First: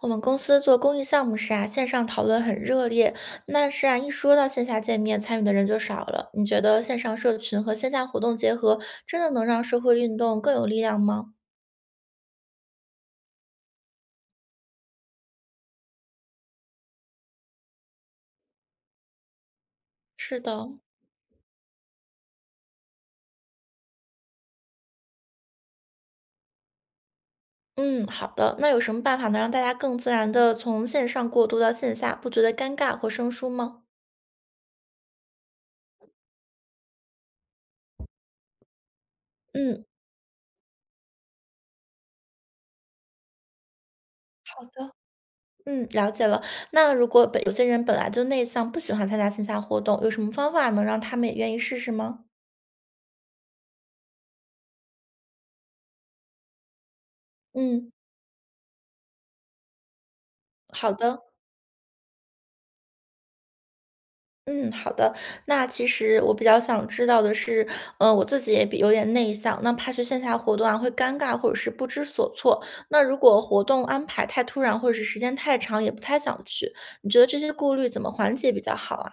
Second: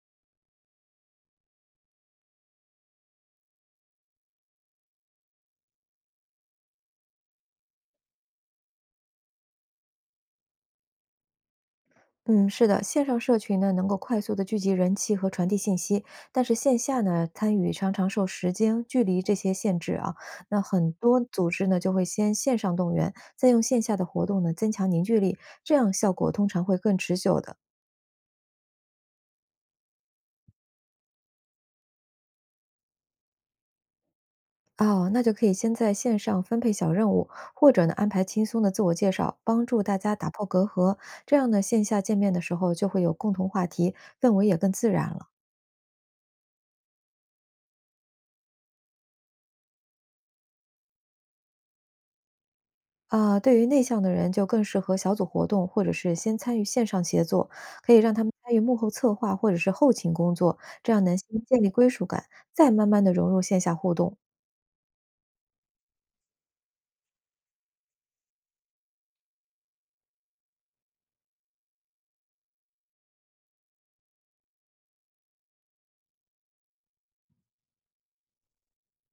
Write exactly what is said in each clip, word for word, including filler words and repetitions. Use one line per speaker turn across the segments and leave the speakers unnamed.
我们公司做公益项目时啊，线上讨论很热烈，但是啊，一说到线下见面，参与的人就少了。你觉得线上社群和线下活动结合，真的能让社会运动更有力量吗？
嗯，是的，线上社群呢能够快速的聚集人气和传递信息，但是线下呢参与常常受时间、距离这些限制啊。
是
那
的，
很多组织呢就会先线上动员，再用线下的活动呢增强凝聚力，这样效果通常会更持久的。
嗯，好的。那有什么办法能让大家更自然的从线上过渡到线下，不觉得尴尬或生疏吗？
哦，那就可以先在线上分配小任务，或者呢安排轻松的自我介绍，帮助
嗯，
大家打破隔阂。这样呢线下见面的时候就会有共同话题，氛围也
好
更自
的。
然了。
嗯，了解了。那如果本有些人本来就内向，不喜欢参加线下活动，有什么方法能让他们也愿意试试吗？
啊，对于内向的人，就更适合小组活动，或者是先参与线上协作，
嗯，
可以让他们参与幕后策划或者是后勤工作，这
好
样能
的。
先建立归属感，再慢慢的融入线下互动。
嗯，好的。那其实我比较想知道的是，呃，我自己也比有点内向，那怕去线下活动啊，会尴尬或者是不知所措。那如果活动安排太突然，或者是时间太长，也不太想去。你觉得这些顾虑怎么缓解比较好啊？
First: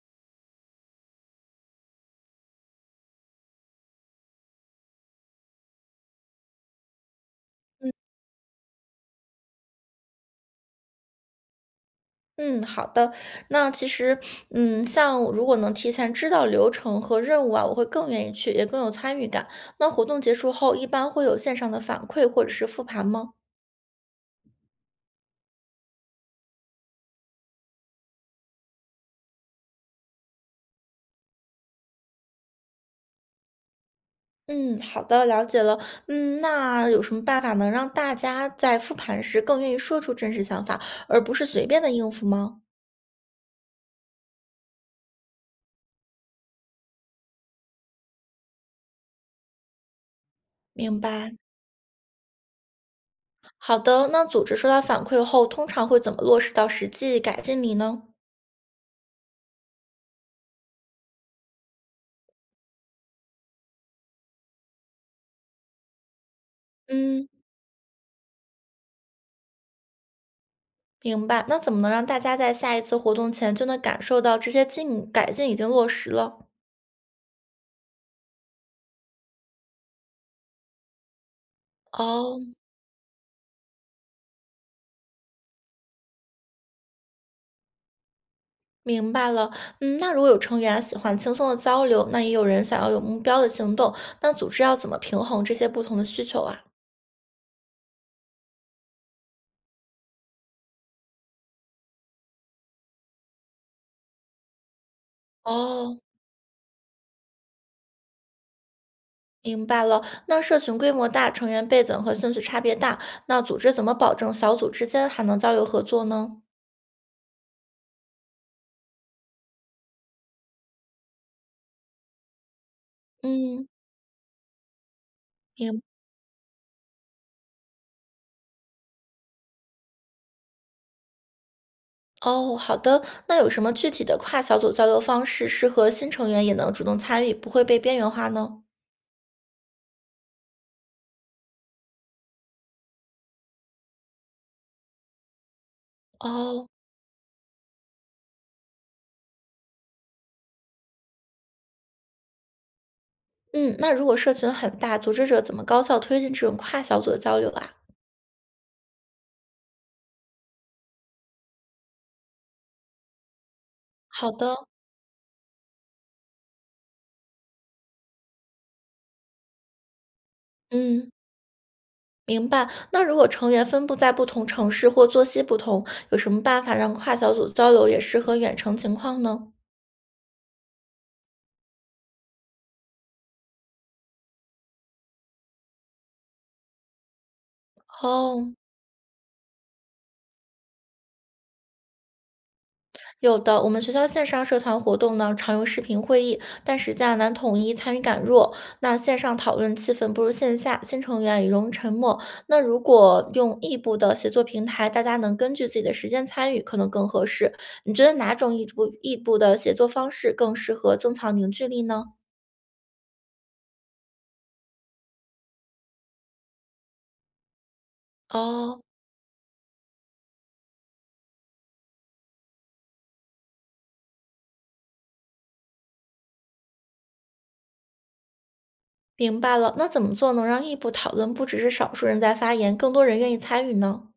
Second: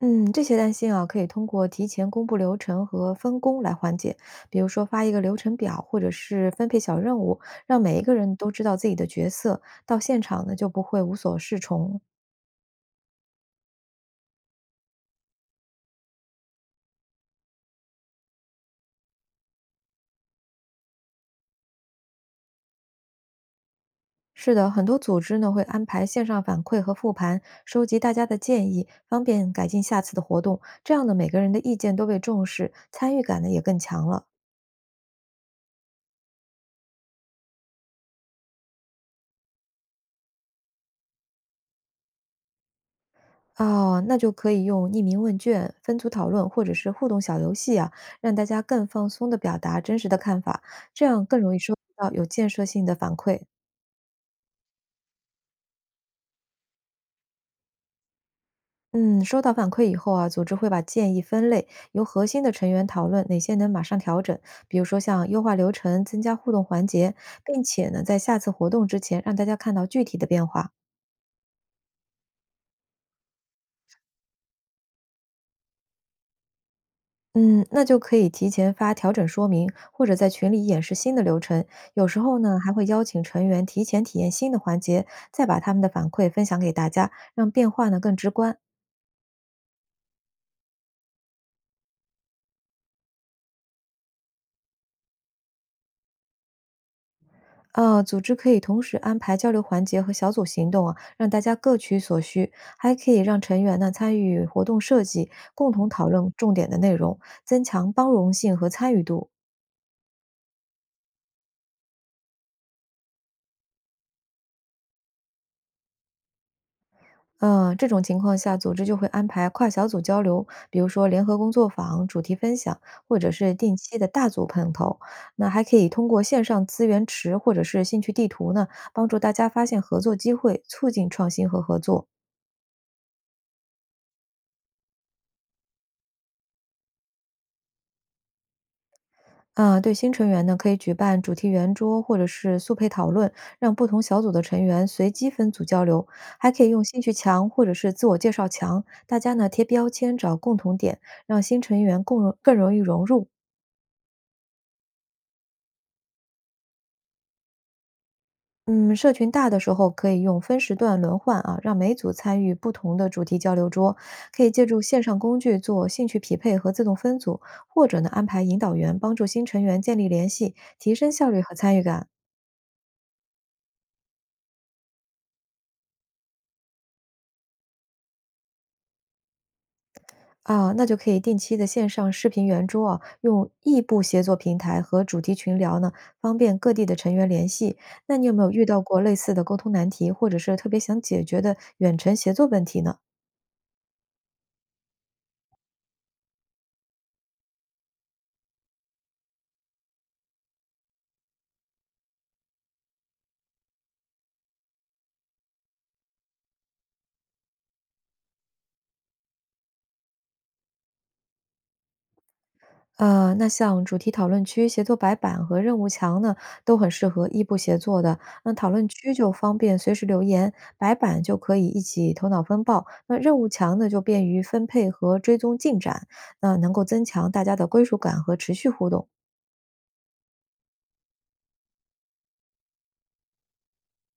嗯，这些担心啊，可以通过提前公布流程和分工来缓解，比如说发一个流程表，或者是分配小任务，让每一个人都知道自己的角色，到现场呢就不会无所适从。
嗯，好的。那其实，嗯，像如果能提前知道流程和任务啊，我会更愿意去，也更有参与感。那活动结束后，一般会有线上的反馈或者是复盘吗？
是的，很多组织呢会安排线上反馈和复盘，收集大家的建议，方便改进下次的活动。这样呢，每个人的意见都被重视，参与感呢也更强了。
嗯，好的，了解了。嗯，那有什么办法能让大家在复盘时更愿意说出真实想法，而不是随便的应付吗？
哦，那就可以用匿名问卷、分组讨论或者是互动小游戏啊，让大家更放松的表达真实的看法，
明
这样
白。
更容易收集到有建设性的反馈。
好的，那组织收到反馈后，通常会怎么落实到实际改进里呢？
嗯，收到反馈以后啊，组织会把建议分类，由核心的成员讨论哪些能马上调整，比如说像优化流程、增加互动环节，
嗯，
并且呢，在下次活动之前让大家看到具体的变化。
明白。那怎么能让大家在下一次活动前就能感受到这些进改进已经落实了？
嗯，那就可以提前发调整说明，或者在群里演示新的流程。有时候
哦，
呢，还会邀请成员提前体验新的环节，再把他们的反馈分享给大家，让变化呢更直观。
明白了。嗯，那如果有成员喜欢轻松的交流，那也有人想要有目标的行动，那组织要怎么平衡这些不同的需求啊？
呃，组织可以同时安排交流环节和小组行动啊，让大家各取所需，还可以让成员呢参与活动设计，共同
哦，
讨论重点的内容，增强包容性和参与度。
明白了，那社群规模大，成员背景和兴趣差别大，那组织怎么保证小组之间还能交流合作呢？
嗯，这种情况下，组织就会安排跨小组交流，比如说联合工作坊、主题分享，或者是
嗯，
定期的大组碰头。那还可
明，
以通过线上资源池或者是兴趣地图呢，帮助大家发现合作机会，促进创新和合作。
哦，好的，那有什么具体的跨小组交流方式适合新成员也能主动参与，不会被边缘化呢？
啊，对新成员呢，可以举办主题圆桌或者是速配讨论，让不同小组的成员随机分组交流，还可
哦，
以用兴趣墙或者是自我介绍墙，大家呢贴标签找共同点，让新成员更容更容易融入。
嗯，那如果社群很大，组织者怎么高效推进这种跨小组的交流啊？
嗯，社群大的时候可以用分时段轮换啊，让每组参与不同的主题交流桌，
好
可以
的，
借助线上工具做兴趣匹配和自动分组，或者呢安排引导员帮助新成员建立联系，提升
嗯，
效率和参与感。
明白。那如果成员分布在不同城市或作息不同，有什么办法让跨小组交流也适合远程情况呢？
啊，那就可以定期的线上视频圆桌啊，用异步协作平台和主题群聊呢，方便各地的成员联系。那你有没有
哦，
遇到过类似的沟通难题，或者是特别想解决的远程协作问题呢？
有的，我们学校线上社团活动呢，常用视频会议，但时间难统一，参与感弱。那线上讨论气氛不如线下，新成员也容易沉默。那如果用异步的协作平台，大家能根据自己的时间参与，可能更合适。你觉得哪种异步异步的协作方式更适合增强凝聚力呢？
呃，那像主题讨论区、协作白板和任务墙呢，都很适合异步协作的。那讨
哦，
论区就方便随时留言，白板就可以一起头脑风暴，那任务墙呢就便于分配和追踪进展，那能够增强大家的归属感和持续互动。
明白了。那怎么做能让异步讨论不只是少数人在发言，更多人愿意参与呢？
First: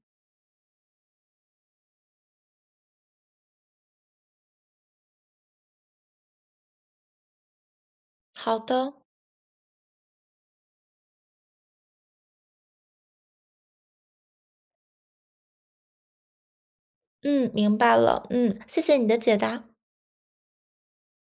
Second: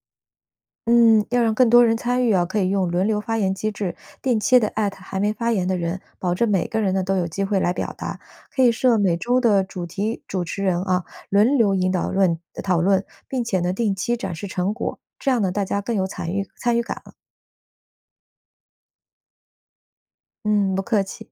嗯，要让更多人参与啊，可以用轮流发言机制，定期的艾特还没发言的人，保证每个人呢都有机会来表达。
好
可以
的，
设每周的主题主持人啊，轮流引导论讨论，并且呢定期展示成果，这样呢大家更有参与参与感了。
嗯，明白了，嗯，谢谢你的解答。
嗯，不客气。